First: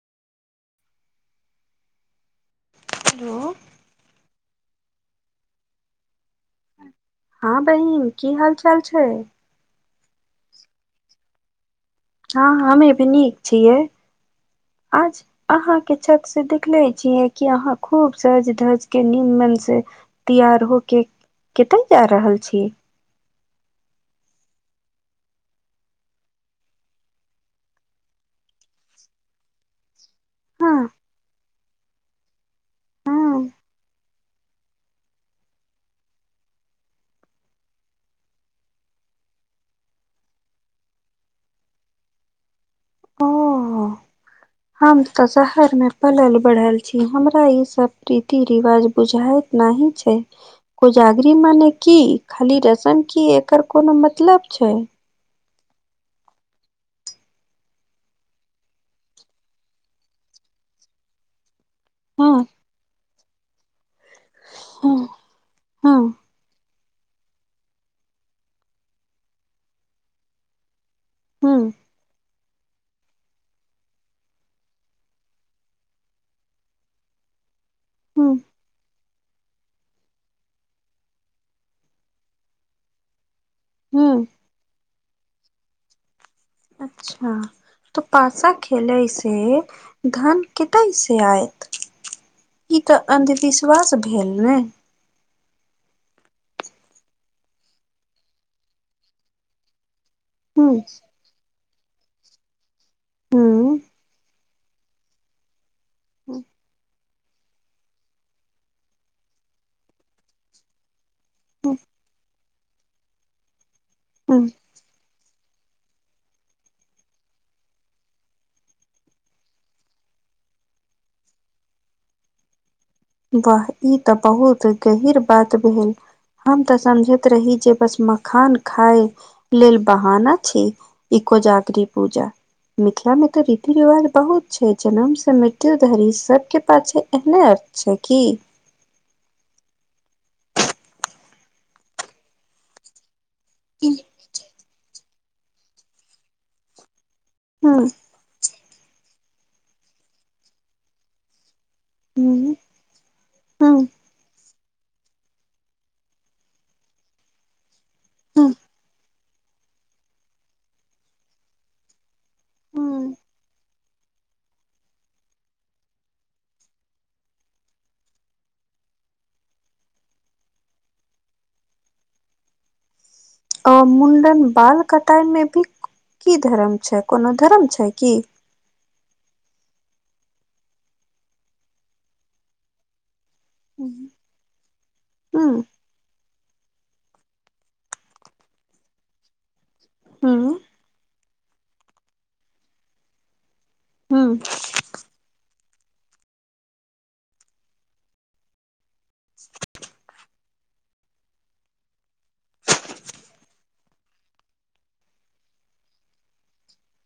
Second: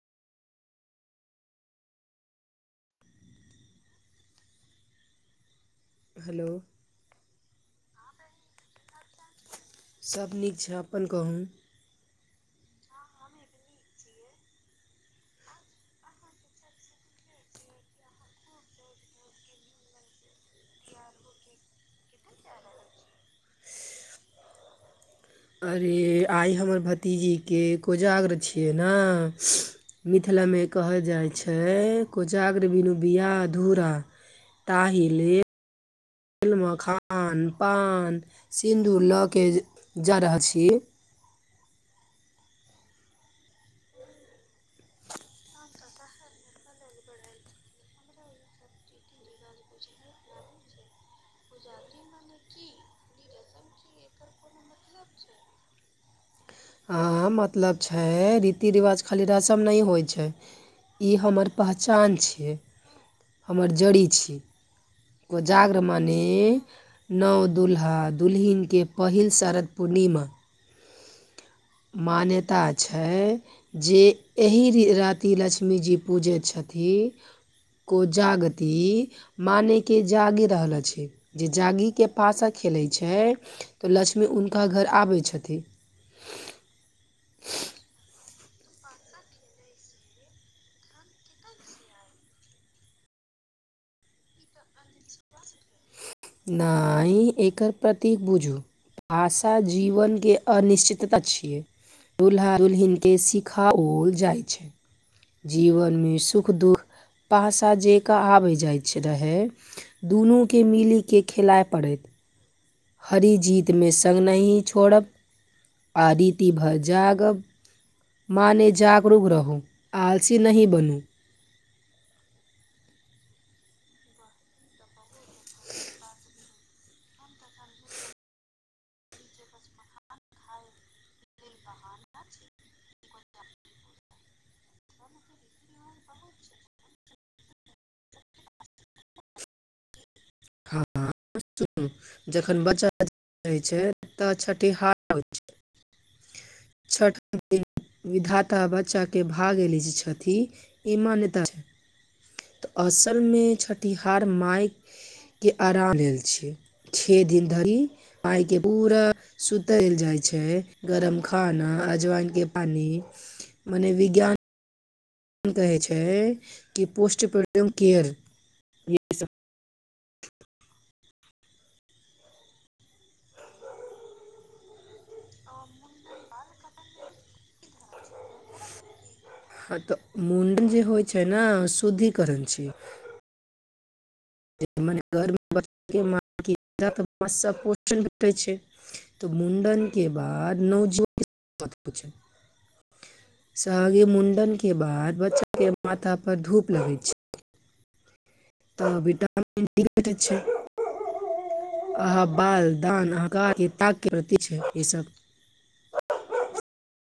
हलो hello हां बहिन की हाल चाल छैइ सभ नीक छै अपन कहु हँ हमे भी नीक छियै आज अहाँ के छत से देखले छियै कि अहाँ खूब सज धज के नीममे से तैयार हो के कतय जा रहल छी अरे आइ हमर भतीजी के कोजागर छियै ने मिथिलामे हँ कहल जाइ छै कोजाग्र बिनु बियाह हँ अधूरा ताहिले मखान पान सिन्दूर लऽ के जा रहल छिए ओ हम तऽ शहरमे पलल बढ़ल छी हमरा ई सभ रीति रिवाज बुझइत नाही छै कोजागरी मान की खाली रसम की एकर कोनो मतलब छै हं मतलब छै रीति रिवाज खाली रसम नहि होइ छै ई हमर पहचान हँ छियै हमर जड़ी छि हँ कोजागर हँ मने नव दुल्हा दुलहिन के पहिल शरद पूर्णिमा हँ माने मान्यता छै जे एहि राति लक्ष्मी जी पूजै छथि हँ कोजागति माने के जागि रहलो अछि जे जागि के पासा खेलै छै तऽ हँ लक्ष्मी हुनका घर आबै छथिन अच्छा तऽ पासा खेलय से धन कतऽ से आयत ई तऽ अन्ध विश्वास भेल ने न ई एकर प्रतीक बुझू आशा जीवन के हूं अनिश्चितता छियै दुल्हा दुलहिन के हूं सिखाओल जाइ छै जीवनमे सुख दुख पाषा जेका आबय जाइत रहै दुनू के मिली खेलाय हूं पड़त हरी जीत में संग हूं नहि छोड़ब आ रीति भऽ जागब माने जागरूक रहू आलसी नहि बनूं वाह ई तऽ बहुत गहींर बात भेल हम तऽ समझैत रही जे बस मखान खाय लेल बहाना छी ई कोजागरी पुजा मिथिला में तऽ रीति रिवाज बहुत छै जन्म से मृत्यु धरि सबके पाछ छै एहने अर्थ छै की ह सुनू जखन बच्चा रह छै त छठिहार छठ दिन हूं विधाता बच बच्चा के भागे लिखई छथिन ई मान्यता छै हूं तऽ असल मे हूं छठिहार माय के आराम लेल छै छे दिन धरि आय हूं के पूरा सुतय जाइ छै गरम खाना अजवाइन के पानि हूं मने विज्ञान कहै छै कि पुस्टपमुख केयर ए सब अ मुंण्डन बाल कटाई मे भी कि धर्म छै कोनो धर्म छै की हँ तऽ मुंण्डन जे होइ छै न शुद्धि करण छी [unintelligible] मने घर मे हूँ बच्चा के मान पोषण भेटै छै तऽ मुंडन के हूँ बाद नवजव सागे हूँ मुंण्डन के बाद बच्चा के माथा पर धूप लगै छै तऽ बेटा [unintelligible] [inaudible] अहाँ बाल दान अहक ताक के प्रती छै ईसभ [unintelligible]